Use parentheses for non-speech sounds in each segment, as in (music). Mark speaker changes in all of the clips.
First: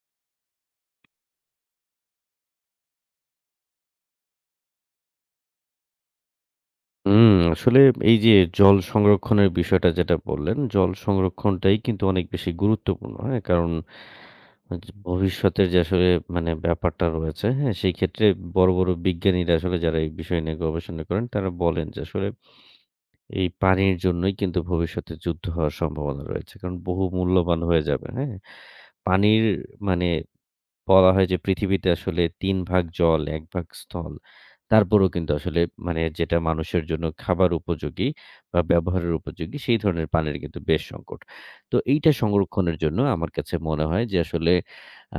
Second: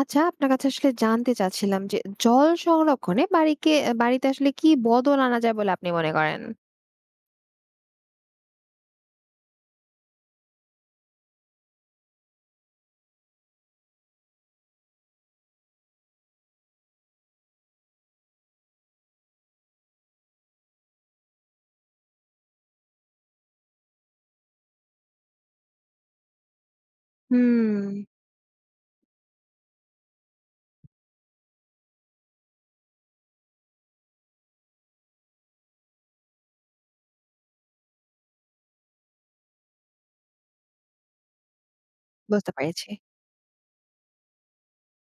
Speaker 1: আচ্ছা, আপনার কাছে আসলে জানতে চাচ্ছিলাম যে জল সংরক্ষণে বাড়িতে আসলে কি বদল আনা যায় বলে আপনি মনে করেন?
Speaker 2: হুম, আসলে এই যে জল সংরক্ষণের বিষয়টা যেটা বললেন, জল সংরক্ষণটাই কিন্তু অনেক বেশি গুরুত্বপূর্ণ। হ্যাঁ? কারণ য ভবিষ্যতের যে আসলে মানে ব্যাপারটা রয়েছে, হ্যাঁ? সেই ক্ষেত্রে বড়, বড় বিজ্ঞানীরা আসলে যারা এই বিষয় নিয়ে গবেষণা করেন, তারা বলেন যে আসলে এই পানির জন্যই কিন্তু ভবিষ্যতে যুদ্ধ হওয়ার সম্ভাবনা রয়েছে। কারণ বহু মূল্যবান
Speaker 1: হুম,
Speaker 2: হয়ে যাবে। হ্যাঁ? পানির মানে বলা হয় যে পৃথিবীতে আসলে ৩ ভাগ জল, ১ ভাগ স্থল। তারপরেও কিন্তু আসলে মানে যেটা মানুষের জন্য খাবার উপযোগী বা ব্যবহারের উপযোগী সেই ধরনের পানির কিন্তু বেশ সংকট। তো এইটা
Speaker 1: বুঝতে
Speaker 2: সংরক্ষণের
Speaker 1: পেরেছি।
Speaker 2: জন্য আমার কাছে মনে হয় যে আসলে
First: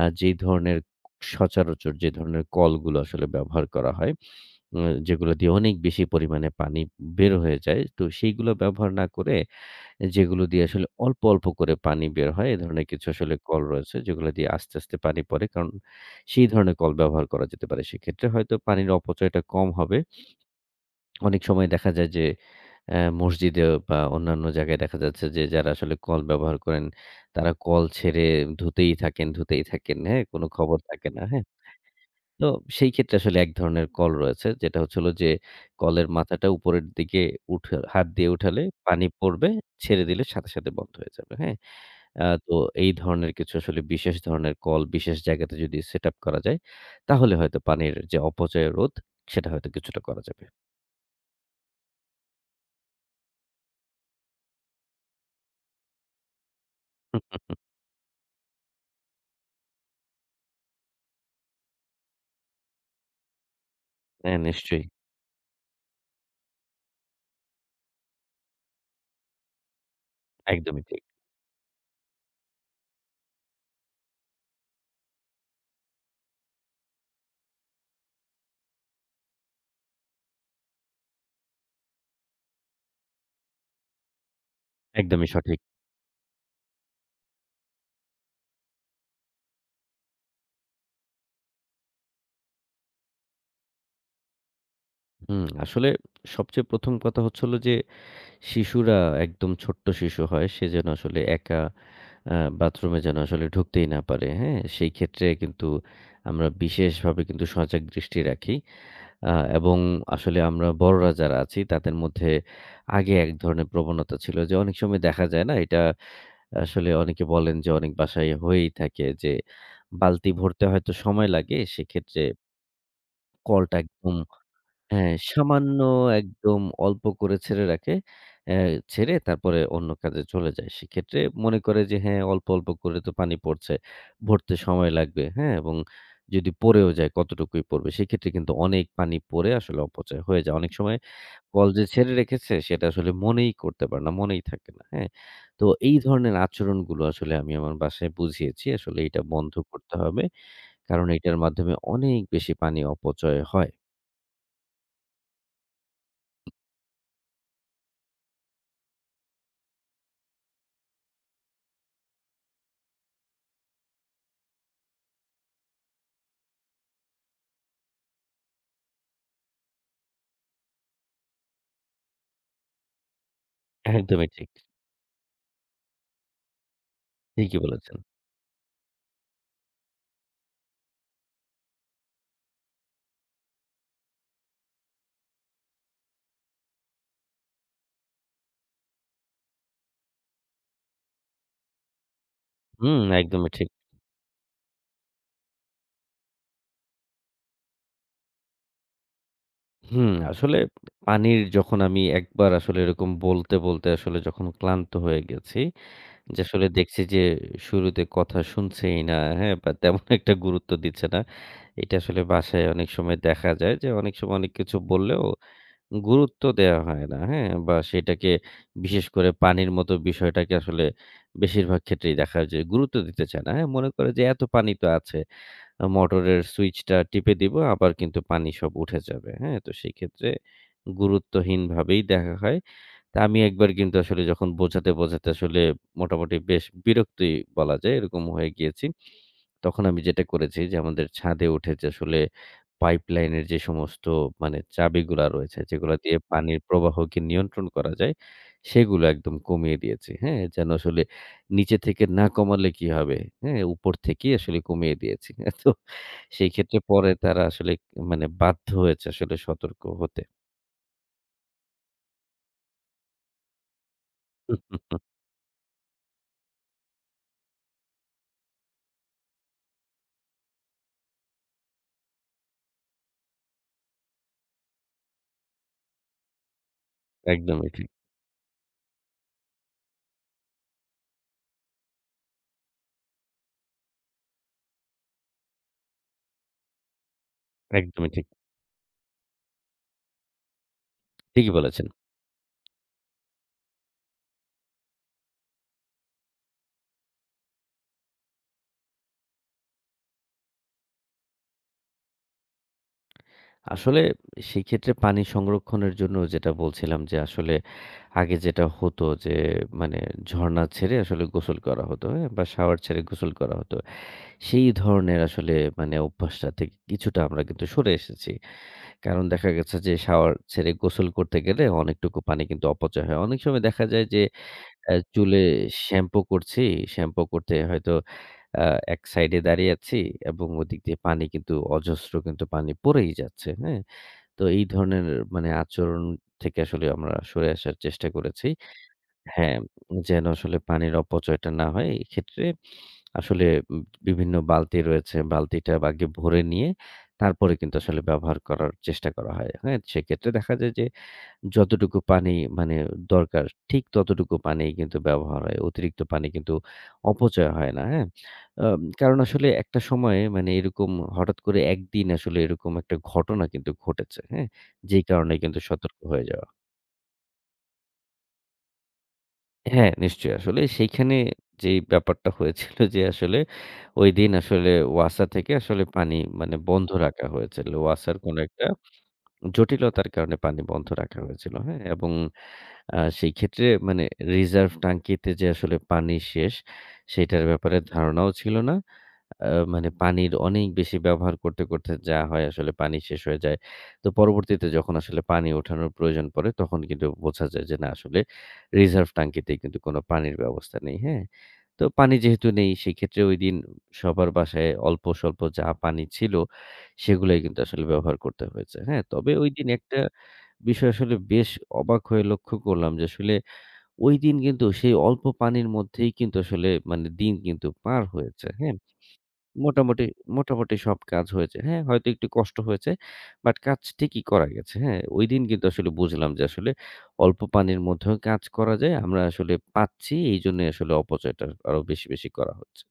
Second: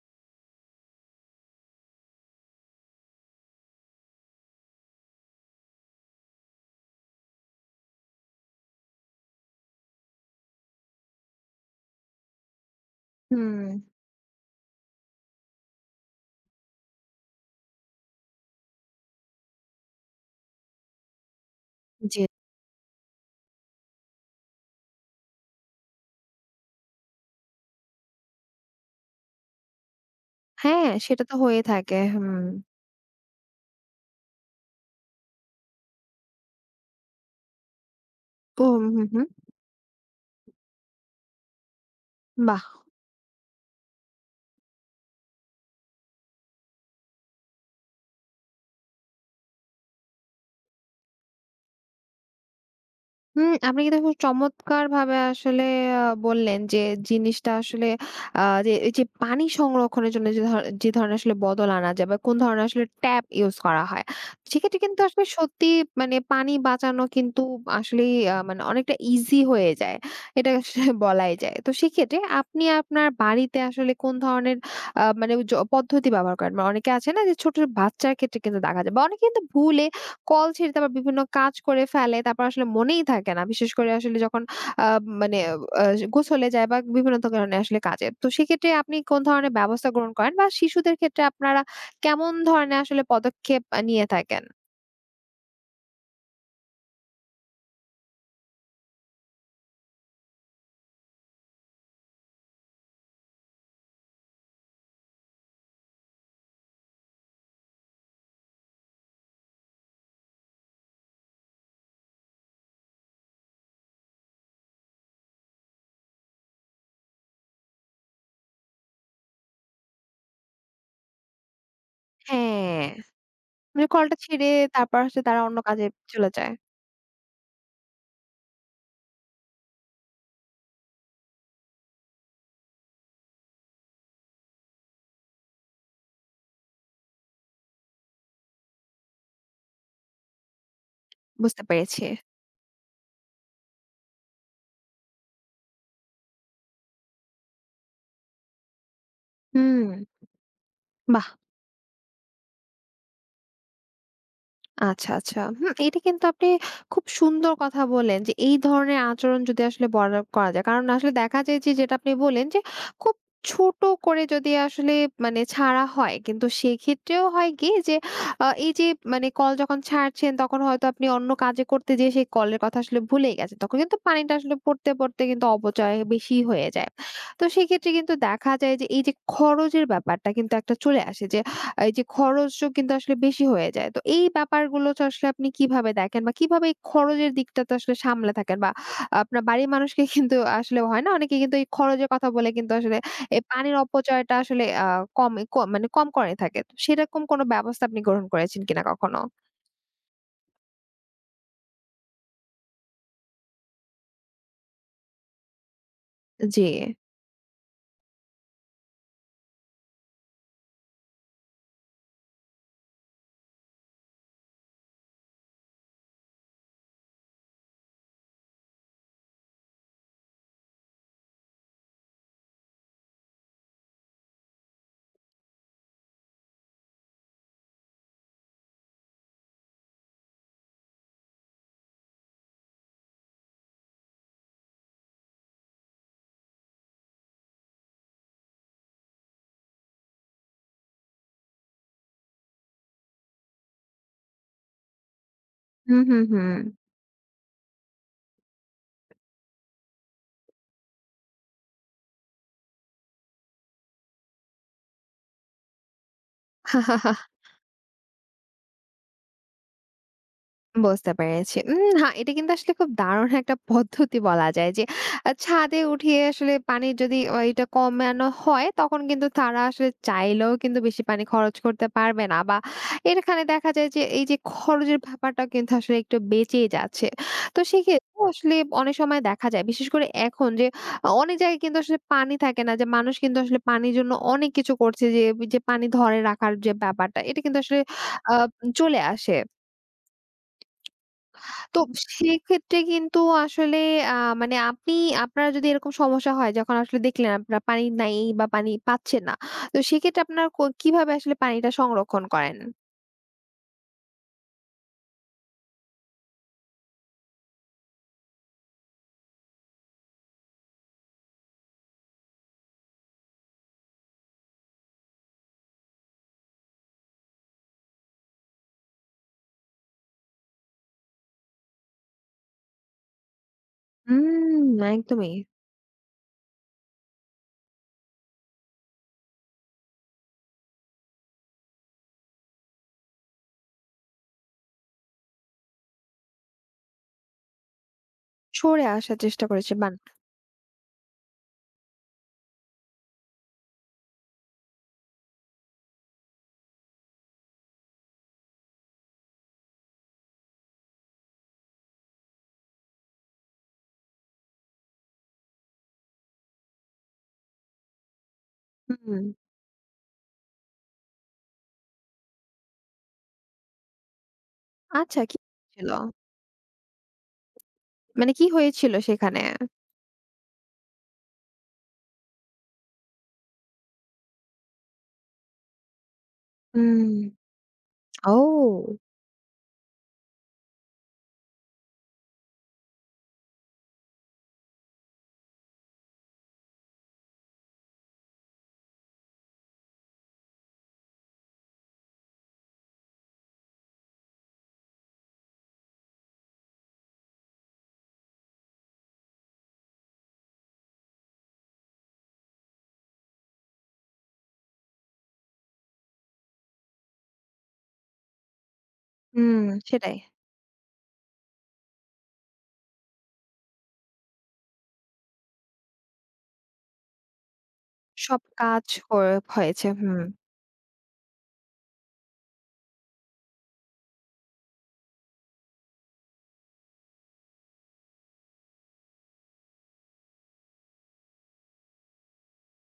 Speaker 2: যেই ধরনের সচরাচর যে ধরনের কলগুলো আসলে ব্যবহার করা হয়, যেগুলো দিয়ে অনেক বেশি পরিমাণে পানি বের হয়ে যায়। তো সেইগুলো ব্যবহার না করে যেগুলো দিয়ে আসলে অল্প, অল্প করে পানি বের হয়। এ ধরনের কিছু আসলে
Speaker 1: হুম,
Speaker 2: কল রয়েছে যেগুলো দিয়ে আস্তে, আস্তে পানি পড়ে। কারণ সেই ধরনের কল ব্যবহার করা যেতে পারে। সেক্ষেত্রে হয়তো পানির অপচয়টা কম হবে। অনেক সময় দেখা যায়
Speaker 1: জি।
Speaker 2: যে মসজিদে বা অন্যান্য জায়গায় দেখা যাচ্ছে যে যারা আসলে কল ব্যবহার করেন, তারা কল ছেড়ে ধুতেই থাকেন, ধুতেই থাকেন। হ্যাঁ? কোন খবর
Speaker 1: হ্যাঁ,
Speaker 2: থাকে
Speaker 1: সেটা
Speaker 2: না।
Speaker 1: তো
Speaker 2: হ্যাঁ?
Speaker 1: হয়ে থাকে। হুম।
Speaker 2: তো সেই ক্ষেত্রে আসলে এক ধরনের কল রয়েছে। যেটা হচ্ছে হলো যে কলের মাথাটা উপরের দিকে উঠে হাত দিয়ে উঠালে
Speaker 1: হুম, হুম,
Speaker 2: পানি
Speaker 1: হুম।
Speaker 2: পড়বে, ছেড়ে দিলে সাথে, সাথে বন্ধ হয়ে যাবে। হ্যাঁ? তো
Speaker 1: বাহ!
Speaker 2: এই ধরনের কিছু আসলে বিশেষ ধরনের কল বিশেষ জায়গাতে যদি সেটআপ করা যায়, তাহলে হয়তো পানির যে অপচয় রোধ সেটা হয়তো কিছুটা করা যাবে।
Speaker 1: হুম, আপনি কিন্তু খুব চমৎকারভাবে আসলে বললেন যে জিনিসটা
Speaker 2: (laughs)
Speaker 1: আসলে যে এই যে পানি সংরক্ষণের জন্য যে ধর যে ধরনের আসলে বদল আনা যায় বা কোন ধরনের আসলে ট্যাপ ইউজ করা হয়।
Speaker 2: হ্যাঁ,
Speaker 1: সেক্ষেত্রে
Speaker 2: নিশ্চয়ই।
Speaker 1: কিন্তু আসলে সত্যি মানে পানি বাঁচানো কিন্তু আসলেই মানে অনেকটা ইজি হয়ে যায়। এটা আসলে
Speaker 2: একদমই
Speaker 1: (laughs)
Speaker 2: ঠিক।
Speaker 1: বলাই যায়। তো সেক্ষেত্রে আপনি আপনার বাড়িতে আসলে কোন ধরনের মানে পদ্ধতি ব্যবহার করেন? মানে অনেকে আছে না যে ছোট বাচ্চার ক্ষেত্রে কিন্তু দেখা যায় বা অনেকে কিন্তু ভুলে কল ছেড়ে তারপর বিভিন্ন কাজ করে ফেলে। তারপর আসলে মনেই থাকে না। বিশেষ করে আসলে যখন আ
Speaker 2: একদমই
Speaker 1: মানে
Speaker 2: সঠিক।
Speaker 1: আ গোসলে যায় বা বিভিন্ন কারণে আসলে কাজে। তো সেক্ষেত্রে আপনি কোন ধরনের ব্যবস্থা গ্রহণ করেন বা শিশুদের ক্ষেত্রে আপনারা কেমন ধরনের আসলে পদক্ষেপ নিয়ে থাকেন?
Speaker 2: হুম, আসলে সবচেয়ে ১ম কথা হচ্ছে হলো যে শিশুরা একদম ছোট্ট শিশু হয়, সে যেন আসলে একা বাথরুমে যেন আসলে ঢুকতেই না পারে, হ্যাঁ? সেই ক্ষেত্রে কিন্তু আমরা বিশেষভাবে কিন্তু সজাগ দৃষ্টি রাখি। আ এবং আসলে আমরা বড়রা যারা আছি তাদের মধ্যে আগে এক ধরনের প্রবণতা ছিল যে অনেক সময় দেখা যায় না এটা আসলে অনেকে বলেন যে অনেক বাসায় হয়েই থাকে যে বালতি ভরতে হয়তো সময় লাগে সেক্ষেত্রে
Speaker 1: হ্যাঁ।
Speaker 2: কলটা
Speaker 1: মানে কলটা
Speaker 2: একদম
Speaker 1: ছেড়ে তারপর
Speaker 2: হ্যাঁ,
Speaker 1: আসলে তারা অন্য
Speaker 2: সামান্য
Speaker 1: কাজে চলে যায়।
Speaker 2: একদম অল্প করে ছেড়ে রাখে। অ্যা ছেড়ে তারপরে অন্য কাজে চলে যায়। সেক্ষেত্রে মনে করে যে হ্যাঁ, অল্প, অল্প করে তো পানি পড়ছে। ভরতে সময় লাগবে। হ্যাঁ? এবং যদি পড়েও যায় কতটুকুই পড়বে। সেক্ষেত্রে কিন্তু অনেক পানি পড়ে আসলে অপচয় হয়ে যায়। অনেক সময়
Speaker 1: বুঝতে
Speaker 2: কল যে
Speaker 1: পেরেছি।
Speaker 2: ছেড়ে রেখেছে সেটা আসলে মনেই করতে পারে না, মনেই থাকে না। হ্যাঁ? তো এই ধরনের আচরণগুলো আসলে আমি আমার বাসায় বুঝিয়েছি। আসলে এটা বন্ধ
Speaker 1: হুম।
Speaker 2: করতে হবে। কারণ এটার মাধ্যমে অনেক বেশি পানি অপচয় হয়।
Speaker 1: আচ্ছা, আচ্ছা। হুম, এটা কিন্তু আপনি খুব সুন্দর কথা বললেন যে এই ধরনের আচরণ যদি আসলে বড় করা যায়। কারণ আসলে দেখা যায় যে, যেটা আপনি বললেন যে, খুব ছোট করে যদি আসলে মানে ছাড়া হয়, কিন্তু সেক্ষেত্রেও হয় কি যে, এই যে মানে কল যখন ছাড়ছেন, তখন হয়তো আপনি অন্য কাজে করতে যেয়ে সেই কলের কথা আসলে ভুলেই গেছেন। তখন কিন্তু
Speaker 2: একদমই
Speaker 1: পানিটা
Speaker 2: ঠিক।
Speaker 1: আসলে পড়তে, পড়তে কিন্তু অপচয় বেশি হয়ে যায়। তো
Speaker 2: ঠিকই
Speaker 1: সেক্ষেত্রে
Speaker 2: বলেছেন।
Speaker 1: কিন্তু দেখা যায় যে এই যে খরচের ব্যাপারটা কিন্তু একটা চলে আসে যে এই যে খরচও কিন্তু আসলে বেশি হয়ে যায়। তো এই ব্যাপারগুলো তো আসলে আপনি কিভাবে দেখেন বা কিভাবে এই খরচের দিকটাতে আসলে সামলে থাকেন? বা আপনার বাড়ির মানুষকে (laughs) কিন্তু আসলে হয় না? অনেকে কিন্তু এই খরচের কথা বলে কিন্তু আসলে
Speaker 2: হুম,
Speaker 1: এই
Speaker 2: একদমই ঠিক।
Speaker 1: পানির অপচয়টা আসলে আ কম ক মানে কম করে থাকে। তো সেরকম কোনো ব্যবস্থা আপনি গ্রহণ করেছেন কিনা কখনো?
Speaker 2: হুম, আসলে পানির যখন আমি একবার আসলে এরকম বলতে, বলতে আসলে যখন ক্লান্ত হয়ে গেছি, যে
Speaker 1: জি।
Speaker 2: আসলে দেখছি যে শুরুতে কথা শুনছেই না, হ্যাঁ? বা তেমন একটা গুরুত্ব দিচ্ছে না। এটা আসলে বাসায় অনেক সময় দেখা যায় যে অনেক সময় অনেক কিছু বললেও গুরুত্ব দেয়া হয় না, হ্যাঁ? বা সেটাকে বিশেষ করে পানির মতো বিষয়টাকে আসলে বেশিরভাগ ক্ষেত্রেই দেখা যায় যে গুরুত্ব দিতে চায় না, হ্যাঁ? মনে করে যে এত পানি তো আছে। মোটরের সুইচটা টিপে দিব আবার কিন্তু পানি সব উঠে যাবে। হ্যাঁ? তো সেইক্ষেত্রে গুরুত্বহীনভাবেই দেখা হয়। তা আমি একবার কিন্তু আসলে যখন বোঝাতে, বোঝাতে আসলে মোটামুটি বেশ বিরক্তি বলা যায় এরকম হয়ে গিয়েছি। তখন আমি যেটা করেছি যে আমাদের ছাদে উঠে যে আসলে পাইপলাইনের যে সমস্ত মানে চাবিগুলা রয়েছে যেগুলা
Speaker 1: হুম,
Speaker 2: দিয়ে
Speaker 1: হুম, হুম।
Speaker 2: পানির প্রবাহকে নিয়ন্ত্রণ করা যায়, সেগুলো একদম কমিয়ে দিয়েছি। হ্যাঁ? যেন আসলে নিচে থেকে না কমালে কি হবে? হ্যাঁ? উপর থেকেই আসলে কমিয়ে দিয়েছি। (laughs) তো সেই ক্ষেত্রে পরে তারা আসলে মানে বাধ্য হয়েছে আসলে সতর্ক হতে।
Speaker 1: বুঝতে পেরেছি। উম হা এটা কিন্তু আসলে খুব দারুণ একটা (laughs) পদ্ধতি বলা যায় যে
Speaker 2: (laughs)
Speaker 1: ছাদে উঠিয়ে আসলে পানি যদি এটা কমানো হয়, তখন কিন্তু তারা আসলে চাইলেও কিন্তু বেশি পানি খরচ করতে পারবে না বা এখানে দেখা যায় যে এই যে খরচের ব্যাপারটা কিন্তু আসলে একটু বেঁচেই যাচ্ছে। তো
Speaker 2: একদমই ঠিক,
Speaker 1: সেক্ষেত্রে আসলে অনেক সময় দেখা যায়, বিশেষ করে এখন যে অনেক জায়গায় কিন্তু আসলে পানি থাকে না যে মানুষ কিন্তু আসলে পানির জন্য অনেক কিছু করছে যে, যে পানি ধরে রাখার যে ব্যাপারটা, এটা কিন্তু আসলে
Speaker 2: একদমই ঠিক।
Speaker 1: আ চলে আসে।
Speaker 2: ঠিকই
Speaker 1: তো
Speaker 2: বলেছেন।
Speaker 1: সেক্ষেত্রে কিন্তু আসলে আ মানে আপনি আপনার যদি এরকম সমস্যা হয় যখন আসলে দেখলেন আপনার পানি নাই বা পানি পাচ্ছেন না। তো সেক্ষেত্রে আপনার কিভাবে আসলে পানিটা সংরক্ষণ করেন?
Speaker 2: আসলে সেই ক্ষেত্রে পানি সংরক্ষণের জন্য যেটা বলছিলাম যে আসলে আগে যেটা হতো যে মানে ঝরনা ছেড়ে আসলে গোসল করা হতো, হ্যাঁ? বা শাওয়ার ছেড়ে গোসল করা হতো। সেই ধরনের আসলে মানে অভ্যাসটা থেকে কিছুটা আমরা কিন্তু সরে এসেছি। কারণ দেখা গেছে যে শাওয়ার ছেড়ে গোসল করতে গেলে অনেকটুকু পানি কিন্তু অপচয় হয়। অনেক সময় দেখা যায় যে
Speaker 1: হুম, একদমই।
Speaker 2: চুলে শ্যাম্পু করছি। শ্যাম্পু করতে হয়তো আ এক সাইড এ দাঁড়িয়ে আছি এবং ওদিক দিয়ে পানি কিন্তু অজস্র কিন্তু পানি পড়েই যাচ্ছে। হ্যাঁ? তো এই ধরনের মানে আচরণ থেকে আসলে আমরা সরে আসার চেষ্টা করেছি।
Speaker 1: সরে আসার চেষ্টা
Speaker 2: হ্যাঁ,
Speaker 1: করেছে বান
Speaker 2: যেন আসলে পানির অপচয়টা না হয়। এক্ষেত্রে আসলে উম বিভিন্ন বালতি রয়েছে। বালতিটা আগে ভরে নিয়ে তারপরে কিন্তু আসলে ব্যবহার করার চেষ্টা করা হয়। হ্যাঁ? সেক্ষেত্রে দেখা যায় যে যতটুকু পানি মানে দরকার ঠিক ততটুকু পানি কিন্তু ব্যবহার হয়। অতিরিক্ত পানি কিন্তু অপচয় হয় না, হ্যাঁ? কারণ
Speaker 1: হুম,
Speaker 2: আসলে একটা সময়ে মানে এরকম হঠাৎ করে একদিন আসলে এরকম একটা ঘটনা কিন্তু ঘটেছে, হ্যাঁ? যেই
Speaker 1: আচ্ছা
Speaker 2: কারণে
Speaker 1: কি
Speaker 2: কিন্তু
Speaker 1: ছিল?
Speaker 2: সতর্ক হয়ে যাওয়া।
Speaker 1: মানে কি হয়েছিল সেখানে?
Speaker 2: হ্যাঁ, নিশ্চয়ই। আসলে সেইখানে যেই ব্যাপারটা হয়েছিল যে আসলে ঐদিন আসলে ওয়াসা থেকে আসলে পানি মানে বন্ধ
Speaker 1: হুম,
Speaker 2: রাখা হয়েছিল। ওয়াসার কোনো একটা
Speaker 1: ও!
Speaker 2: জটিলতার কারণে পানি বন্ধ রাখা হয়েছিল। হ্যাঁ? এবং সেই ক্ষেত্রে মানে রিজার্ভ টাঙ্কিতে যে আসলে পানি শেষ, সেটার ব্যাপারে ধারণাও ছিল না। আ মানে পানির অনেক বেশি ব্যবহার করতে, করতে যা হয় আসলে পানি শেষ হয়ে যায়। তো পরবর্তীতে যখন আসলে পানি ওঠানোর প্রয়োজন পড়ে তখন কিন্তু বোঝা যায় যে না আসলে রিজার্ভ টাঙ্কিতে কিন্তু কোনো পানির ব্যবস্থা নেই। হ্যাঁ? তো পানি যেহেতু নেই সেক্ষেত্রে ঐদিন সবার বাসায় অল্প-স্বল্প যা পানি ছিল সেগুলাই কিন্তু আসলে ব্যবহার করতে হয়েছে। হ্যাঁ? তবে
Speaker 1: হুম,
Speaker 2: ঐদিন একটা
Speaker 1: সেটাই।
Speaker 2: বিষয় আসলে বেশ অবাক হয়ে লক্ষ্য করলাম যে আসলে ঐদিন কিন্তু সেই অল্প পানির মধ্যেই কিন্তু আসলে মানে দিন কিন্তু পার
Speaker 1: সব
Speaker 2: হয়েছে। হ্যাঁ?
Speaker 1: কাজ হয়ে হয়েছে।
Speaker 2: মোটামুটি,
Speaker 1: হুম।
Speaker 2: মোটামুটি সব কাজ হয়েছে। হ্যাঁ, হয়তো একটু কষ্ট হয়েছে। বাট কাজ ঠিকই করা গেছে। হ্যাঁ? ঐদিন কিন্তু আসলে বুঝলাম যে আসলে অল্প পানির মধ্যেও কাজ করা যায়। আমরা আসলে পাচ্ছি এইজন্যই আসলে অপচয়টা আরো বেশি, বেশি করা হচ্ছে।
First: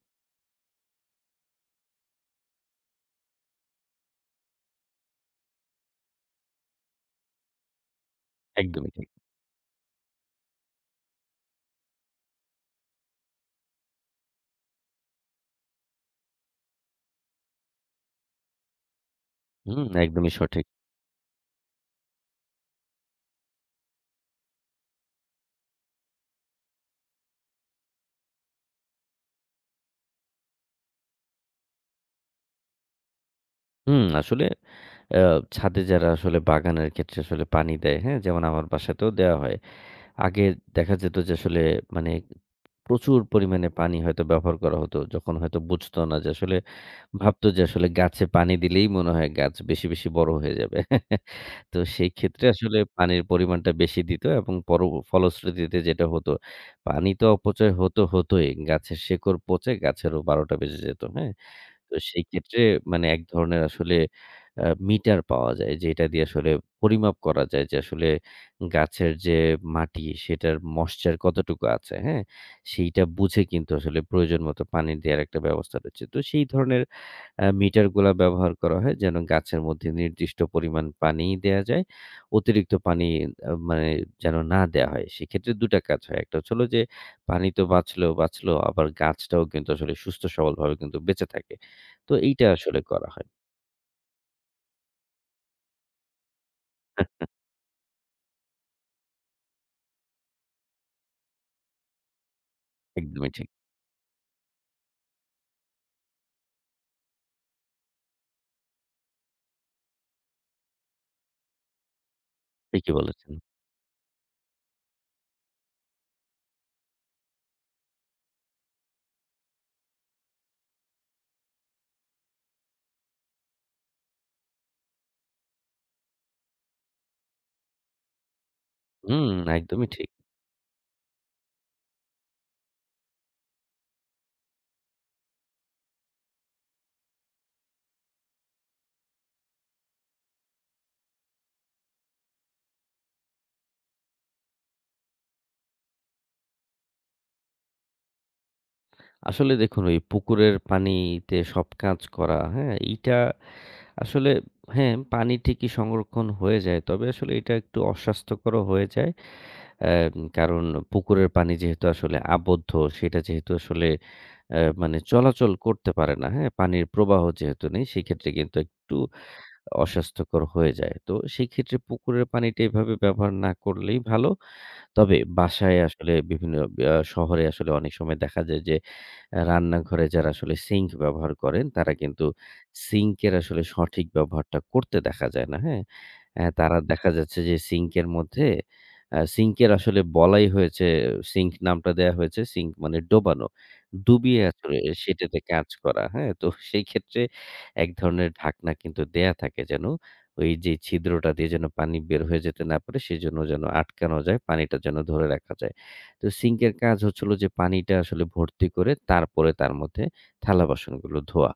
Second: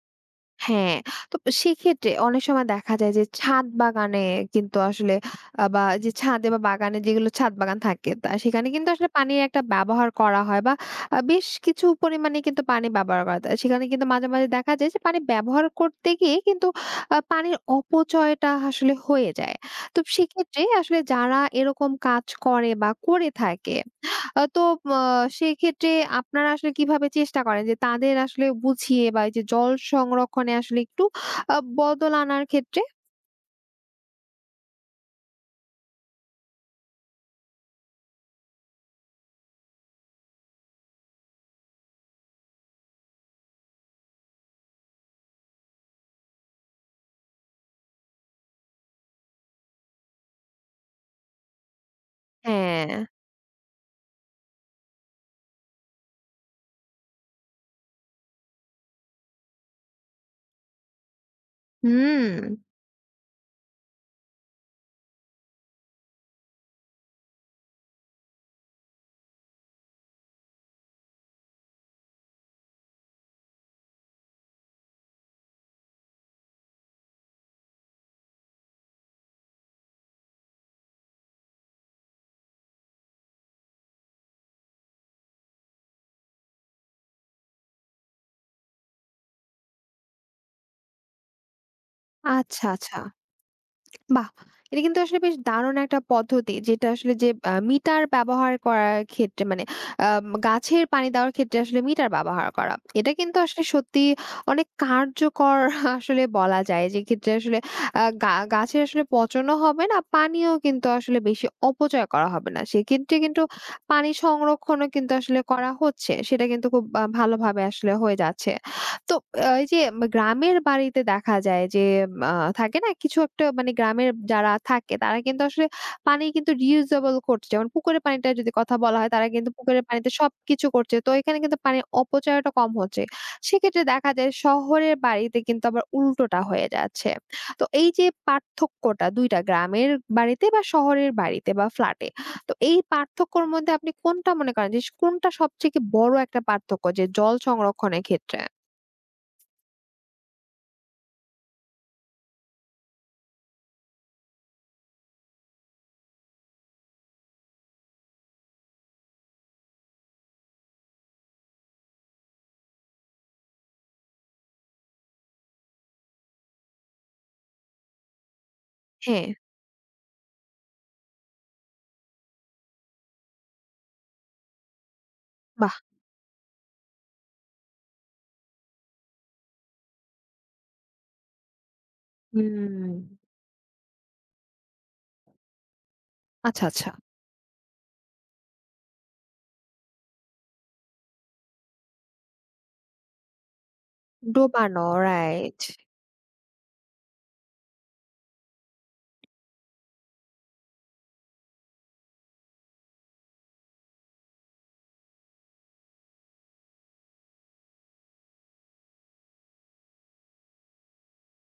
Speaker 1: হ্যাঁ, তো সেক্ষেত্রে অনেক সময় দেখা যায় যে ছাদ বাগানে কিন্তু আসলে বা যে ছাদে বা বাগানে যেগুলো ছাদ বাগান থাকে তা সেখানে কিন্তু
Speaker 2: একদমই ঠিক।
Speaker 1: আসলে পানির একটা ব্যবহার করা হয় বা বেশ কিছু পরিমাণে কিন্তু পানি ব্যবহার করা যায়। সেখানে কিন্তু মাঝে, মাঝে দেখা যায় যে পানি ব্যবহার করতে গিয়ে কিন্তু পানির অপচয়টা আসলে হয়ে যায়।
Speaker 2: হুম,
Speaker 1: তো
Speaker 2: একদমই
Speaker 1: সেক্ষেত্রে
Speaker 2: সঠিক।
Speaker 1: আসলে যারা এরকম কাজ করে বা করে থাকে আ তো আ সেক্ষেত্রে আপনারা আসলে কিভাবে চেষ্টা করেন যে তাদের আসলে বুঝিয়ে বা এই যে জল সংরক্ষণে আসলে একটু বদল আনার ক্ষেত্রে?
Speaker 2: হুম, আসলে আ ছাদে যারা আসলে বাগানের ক্ষেত্রে আসলে পানি দেয়, হ্যাঁ? যেমন আমার বাসাতেও দেওয়া হয়। আগে দেখা যেত যে আসলে মানে প্রচুর পরিমাণে পানি হয়তো ব্যবহার করা হতো। যখন হয়তো বুঝতো না যে আসলে ভাবতো যে আসলে গাছে পানি দিলেই মনে হয় গাছ বেশি, বেশি বড় হয়ে যাবে। (laughs) তো সেই ক্ষেত্রে আসলে
Speaker 1: হ্যাঁ।
Speaker 2: পানির পরিমাণটা বেশি দিত এবং পর ফলশ্রুতিতে যেটা হতো, পানি তো অপচয় হতো, হতোই। গাছের শেকড় পচে গাছেরও ১২ টা বেজে যেত। হ্যাঁ? তো সেই
Speaker 1: হুম।
Speaker 2: ক্ষেত্রে মানে এক ধরনের আসলে মিটার পাওয়া যায় যে এটা দিয়ে আসলে পরিমাপ করা যায় যে আসলে গাছের যে মাটি সেটার ময়েশ্চার কতটুকু আছে, হ্যাঁ? সেইটা বুঝে কিন্তু আসলে প্রয়োজন মতো পানি দেওয়ার একটা ব্যবস্থা রয়েছে। তো সেই ধরনের মিটারগুলা ব্যবহার করা হয় যেন গাছের মধ্যে নির্দিষ্ট পরিমাণ পানি দেয়া যায়। অতিরিক্ত পানি মানে যেন না দেয়া হয়। সেক্ষেত্রে ২ টা কাজ হয়। একটা হচ্ছে হলো যে পানি তো বাঁচলো, বাঁচলো আবার গাছটাও কিন্তু আসলে সুস্থ সবলভাবে কিন্তু বেঁচে থাকে। তো এইটা
Speaker 1: আচ্ছা,
Speaker 2: আসলে
Speaker 1: আচ্ছা।
Speaker 2: করা হয়।
Speaker 1: বাহ! এটা কিন্তু আসলে বেশ দারুণ একটা পদ্ধতি। যেটা আসলে যে মিটার ব্যবহার করার ক্ষেত্রে মানে গাছের পানি দেওয়ার ক্ষেত্রে আসলে মিটার ব্যবহার করা। এটা
Speaker 2: একদমই
Speaker 1: কিন্তু
Speaker 2: ঠিক।
Speaker 1: আসলে সত্যি অনেক কার্যকর (laughs) আসলে বলা যায়। যে ক্ষেত্রে আসলে আ গা গাছের আসলে পচনও হবে না, পানিও কিন্তু আসলে বেশি অপচয় করা হবে না।
Speaker 2: ঠিকই
Speaker 1: সেক্ষেত্রে
Speaker 2: বলেছেন।
Speaker 1: কিন্তু পানি সংরক্ষণও কিন্তু আসলে করা হচ্ছে। সেটা কিন্তু খুব ভালোভাবে আসলে হয়ে যাচ্ছে। তো এই যে গ্রামের বাড়িতে দেখা যায় যে আ থাকে না কিছু একটা মানে গ্রামের যারা থাকে তারা কিন্তু আসলে পানি কিন্তু reusable করছে। যেমন পুকুরের পানিটা যদি কথা বলা হয় তারা
Speaker 2: হুম,
Speaker 1: কিন্তু পুকুরের
Speaker 2: একদমই
Speaker 1: পানিতে
Speaker 2: ঠিক।
Speaker 1: সবকিছু করছে। তো এখানে কিন্তু পানির অপচয়টা কম হচ্ছে। সেক্ষেত্রে দেখা যায় শহরের বাড়িতে কিন্তু আবার উল্টোটা হয়ে যাচ্ছে। তো এই যে পার্থক্যটা ২ টা গ্রামের বাড়িতে বা শহরের বাড়িতে বা ফ্ল্যাটে। তো এই পার্থক্যর মধ্যে আপনি কোনটা মনে করেন যে কোনটা সবথেকে বড় একটা পার্থক্য যে জল সংরক্ষণের ক্ষেত্রে?
Speaker 2: আসলে দেখুন ওই পুকুরের পানিতে সব কাজ করা, হ্যাঁ? এইটা আসলে হ্যাঁ, পানি ঠিকই সংরক্ষণ হয়ে যায়। তবে আসলে এটা একটু অস্বাস্থ্যকরও হয়ে যায়। অ্যাম কারণ পুকুরের পানি যেহেতু আসলে আবদ্ধ, সেটা যেহেতু আসলে মানে চলাচল করতে পারে না, হ্যাঁ? পানির প্রবাহ যেহেতু নেই, সেক্ষেত্রে কিন্তু একটু
Speaker 1: হ্যাঁ,
Speaker 2: অস্বাস্থ্যকর হয়ে যায়। তো সেক্ষেত্রে পুকুরের পানিটা এভাবে ব্যবহার না করলেই ভালো। তবে
Speaker 1: বাহ!
Speaker 2: বাসায় আসলে বিভিন্ন শহরে আসলে অনেক সময় দেখা যায় যে রান্নাঘরে যারা আসলে সিঙ্ক ব্যবহার করেন তারা কিন্তু
Speaker 1: হুম।
Speaker 2: সিঙ্কের আসলে সঠিক ব্যবহারটা করতে দেখা যায় না। হ্যাঁ?
Speaker 1: আচ্ছা,
Speaker 2: তারা
Speaker 1: আচ্ছা।
Speaker 2: দেখা যাচ্ছে যে সিঙ্কের মধ্যে সিঙ্কের আসলে বলাই হয়েছে সিঙ্ক নামটা দেয়া হয়েছে সিঙ্ক মানে ডোবানো। ডুবিয়ে আসলে
Speaker 1: ডোবানো
Speaker 2: সেটাতে
Speaker 1: রাইট।
Speaker 2: কাজ করা। হ্যাঁ? তো সেই ক্ষেত্রে এক ধরনের ঢাকনা কিন্তু দেয়া থাকে যেন ওই যে ছিদ্রটা দিয়ে যেন পানি বের হয়ে যেতে না পারে সেজন্য যেন আটকানো যায়, পানিটা যেন ধরে রাখা যায়। তো সিঙ্কের কাজ হচ্ছিল যে পানিটা আসলে ভর্তি করে তারপরে তার মধ্যে থালা-বাসনগুলো ধোয়া।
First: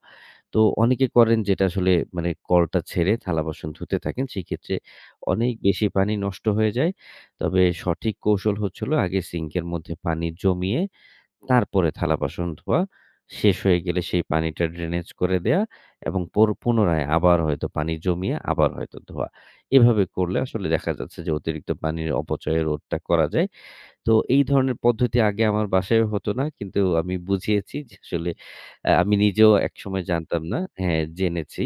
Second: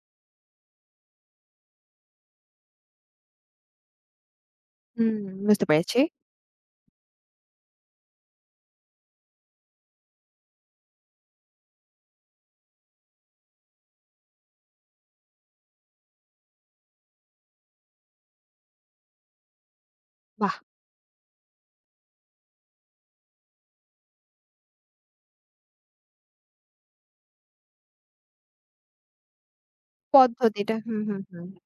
Speaker 2: তো অনেকে করেন যেটা আসলে মানে কলটা ছেড়ে থালা-বাসন ধুতে থাকেন। সেক্ষেত্রে
Speaker 1: হুম,
Speaker 2: অনেক
Speaker 1: বুঝতে
Speaker 2: বেশি
Speaker 1: পেরেছি।
Speaker 2: পানি নষ্ট হয়ে যায়। তবে সঠিক কৌশল হচ্ছিল আগে সিঙ্কের মধ্যে পানি জমিয়ে তারপরে থালা-বাসন ধোয়া। শেষ হয়ে গেলে সেই পানিটা ড্রেনেজ করে দেয়া এবং পর পুনরায় আবার হয়তো পানি জমিয়ে আবার হয়তো ধোয়া। এভাবে করলে
Speaker 1: বাহ!
Speaker 2: আসলে দেখা যাচ্ছে যে অতিরিক্ত পানির অপচয় রোধটা করা যায়। তো এই ধরনের পদ্ধতি আগে আমার বাসায়ও হতো না। কিন্তু আমি বুঝিয়েছি যে আসলে আমি নিজেও একসময় জানতাম না।
Speaker 1: পদ্ধতিটা হুম,
Speaker 2: হ্যাঁ,
Speaker 1: হুম, হুম।
Speaker 2: জেনেছি।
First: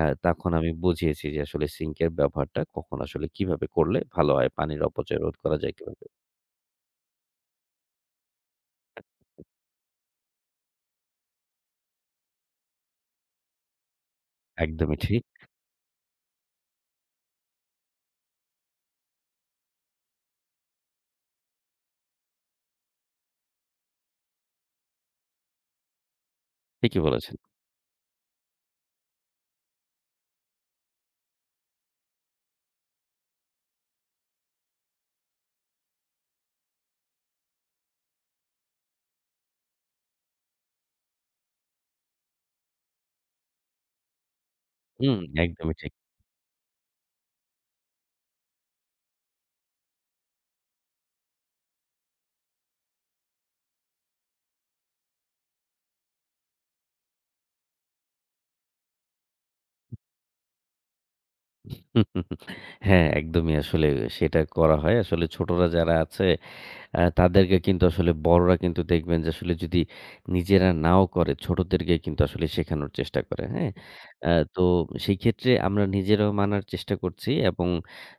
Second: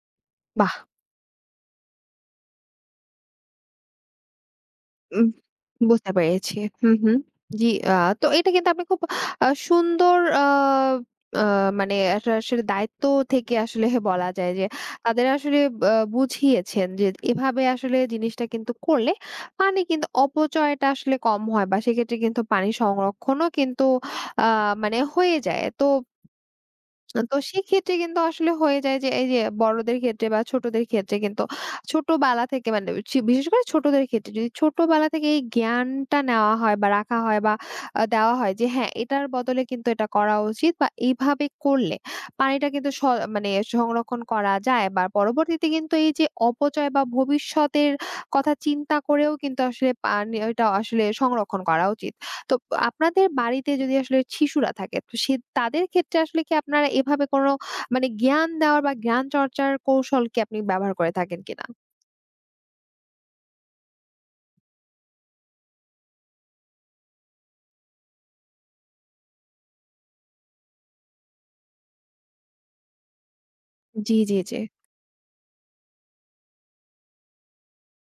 Speaker 2: তখন আমি
Speaker 1: বাহ!
Speaker 2: বুঝিয়েছি যে আসলে সিঙ্কের ব্যবহারটা কখন আসলে কিভাবে করলে ভালো হয়, পানির অপচয়
Speaker 1: উম
Speaker 2: রোধ করা যায় কিভাবে।
Speaker 1: বুঝতে পেরেছি। হুম, হুম। জি, আ তো এটা কিন্তু আপনি খুব সুন্দর আ আ মানে একটা আসলে দায়িত্ব থেকে আসলে বলা যায় যে
Speaker 2: একদমই ঠিক।
Speaker 1: তাদের আসলে বুঝিয়েছেন যে এভাবে আসলে জিনিসটা কিন্তু করলে পানি কিন্তু অপচয়টা আসলে কম হয় বা সেক্ষেত্রে কিন্তু পানি সংরক্ষণও কিন্তু আ মানে হয়ে যায়। তো
Speaker 2: ঠিকই
Speaker 1: তো
Speaker 2: বলেছেন।
Speaker 1: সেক্ষেত্রে কিন্তু আসলে হয়ে যায় যে এই যে বড়দের ক্ষেত্রে বা ছোটদের ক্ষেত্রে কিন্তু ছোটবেলা থেকে মানে বিশেষ করে ছোটদের ক্ষেত্রে যদি ছোটবেলা থেকে এই জ্ঞানটা নেওয়া হয় বা রাখা হয় বা আহ, দেওয়া হয় যে হ্যাঁ এটার বদলে কিন্তু এটা করা উচিত বা এইভাবে করলে পানিটা কিন্তু মানে সংরক্ষণ করা যায় বা
Speaker 2: হুম,
Speaker 1: পরবর্তীতে
Speaker 2: একদমই ঠিক।
Speaker 1: কিন্তু এই যে অপচয় বা ভবিষ্যতের কথা চিন্তা করেও কিন্তু আসলে পানি এটা আসলে সংরক্ষণ করা উচিত তো আপনাদের বাড়িতে যদি আসলে শিশুরা থাকে তো সে তাদের ক্ষেত্রে আসলে কি আপনারা এভাবে কোনো মানে জ্ঞান দেওয়ার বা জ্ঞান চর্চার কৌশল কি আপনি ব্যবহার করে থাকেন কিনা?
Speaker 2: (laughs) হ্যাঁ, একদমই আসলে সেটা করা হয়। আসলে ছোটরা যারা আছে তাদেরকে কিন্তু আসলে বড়রা কিন্তু দেখবেন যে আসলে যদি নিজেরা নাও করে, ছোটদেরকে কিন্তু আসলে শেখানোর চেষ্টা করে, হ্যাঁ?
Speaker 1: জি, জি, জি।
Speaker 2: তো সেই ক্ষেত্রে আমরা নিজেরাও মানার চেষ্টা করছি এবং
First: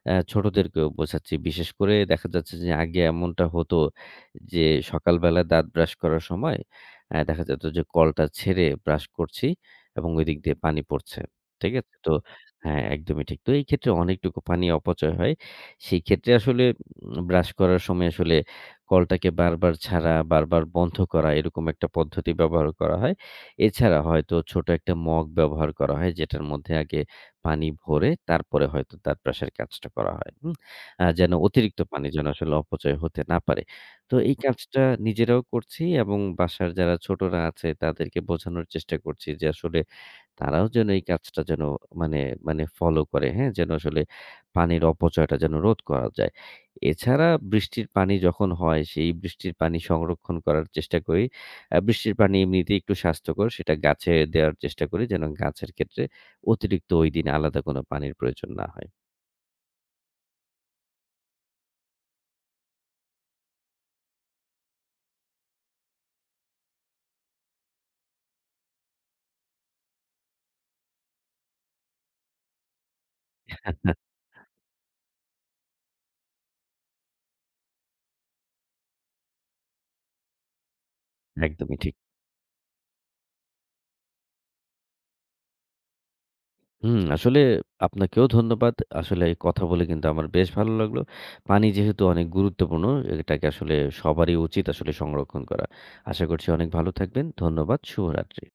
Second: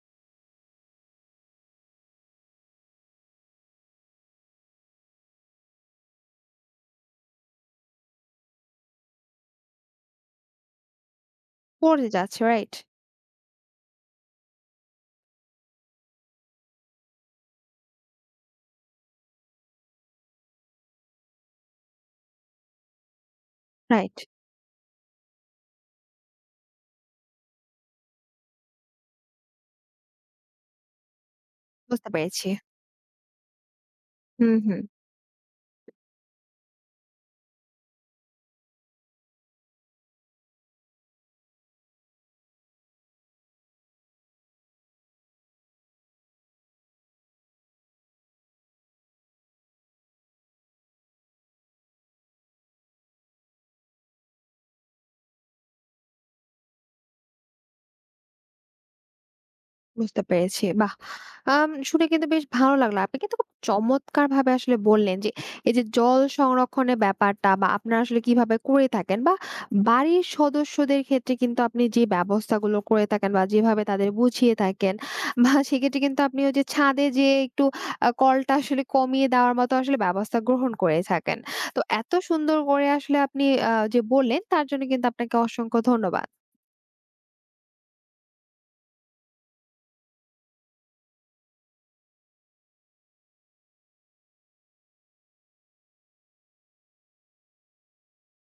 Speaker 2: ছোটদেরকেও বোঝাচ্ছি। বিশেষ করে দেখা যাচ্ছে যে আগে এমনটা হতো যে সকালবেলা দাঁত ব্রাশ করার সময় দেখা যেত যে কলটা ছেড়ে ব্রাশ করছি এবং ওইদিক দিয়ে পানি পড়ছে। ঠিক আছে?
Speaker 1: পড়ে
Speaker 2: তো
Speaker 1: যাচ্ছে রাইট,
Speaker 2: হ্যাঁ, একদমই ঠিক। তো এই ক্ষেত্রে অনেকটুকু পানি অপচয় হয়। সেই ক্ষেত্রে আসলে ব্রাশ করার সময় আসলে কলটাকে বারবার ছাড়া, বারবার বন্ধ করা এরকম একটা পদ্ধতি ব্যবহার করা হয়। এছাড়া
Speaker 1: রাইট
Speaker 2: হয়তো ছোট একটা মগ ব্যবহার করা হয় যেটার মধ্যে আগে পানি ভরে তারপরে হয়তো দাঁত ব্রাশের কাজটা করা হয়। হুম? যেন অতিরিক্ত পানি
Speaker 1: বুঝতে
Speaker 2: যেন
Speaker 1: পেরেছি।
Speaker 2: আসলে অপচয় হতে না পারে। তো এই
Speaker 1: হুম, হুম।
Speaker 2: কাজটা নিজেরাও করছি এবং বাসার যারা ছোটরা আছে তাদেরকে বোঝানোর চেষ্টা করছি যে আসলে তারাও যেন এই কাজটা যেন মানে মানে ফলো করে, হ্যাঁ? যেন আসলে পানির অপচয়টা যেন রোধ করা যায়। এছাড়া বৃষ্টির পানি যখন হয়, সেই বৃষ্টির পানি সংরক্ষণ করার চেষ্টা করি। বৃষ্টির পানি এমনিতেই একটু স্বাস্থ্যকর। সেটা গাছে দেওয়ার চেষ্টা করি যেন গাছের ক্ষেত্রে অতিরিক্ত ওই দিন আলাদা কোনো পানির প্রয়োজন না হয়।
Speaker 1: বুঝতে পেরেছি। বাহ! শুনে কিন্তু বেশ ভালো লাগলো। আপনি কিন্তু খুব চমৎকারভাবে আসলে বললেন যে, এই যে জল সংরক্ষণের ব্যাপারটা বা আপনারা আসলে কিভাবে করে থাকেন বা বাড়ির সদস্যদের ক্ষেত্রে কিন্তু আপনি যে ব্যবস্থাগুলো করে থাকেন বা যেভাবে
Speaker 2: (laughs)
Speaker 1: তাদের বুঝিয়ে থাকেন বা সেক্ষেত্রে কিন্তু আপনি ওই যে ছাদে যেয়ে একটু কলটা আসলে কমিয়ে দেওয়ার মতো আসলে ব্যবস্থা গ্রহণ করে থাকেন।
Speaker 2: একদমই
Speaker 1: তো
Speaker 2: ঠিক।
Speaker 1: এত সুন্দর করে আসলে আপনি যে বললেন তার জন্য কিন্তু আপনাকে অসংখ্য ধন্যবাদ।
Speaker 2: হুম, আসলে আপনাকেও ধন্যবাদ। আসলে এই কথা বলে কিন্তু আমার বেশ ভালো লাগলো। পানি যেহেতু অনেক গুরুত্বপূর্ণ, এটাকে আসলে সবারই উচিত আসলে সংরক্ষণ করা। আশা করছি অনেক ভালো থাকবেন। ধন্যবাদ। শুভরাত্রি।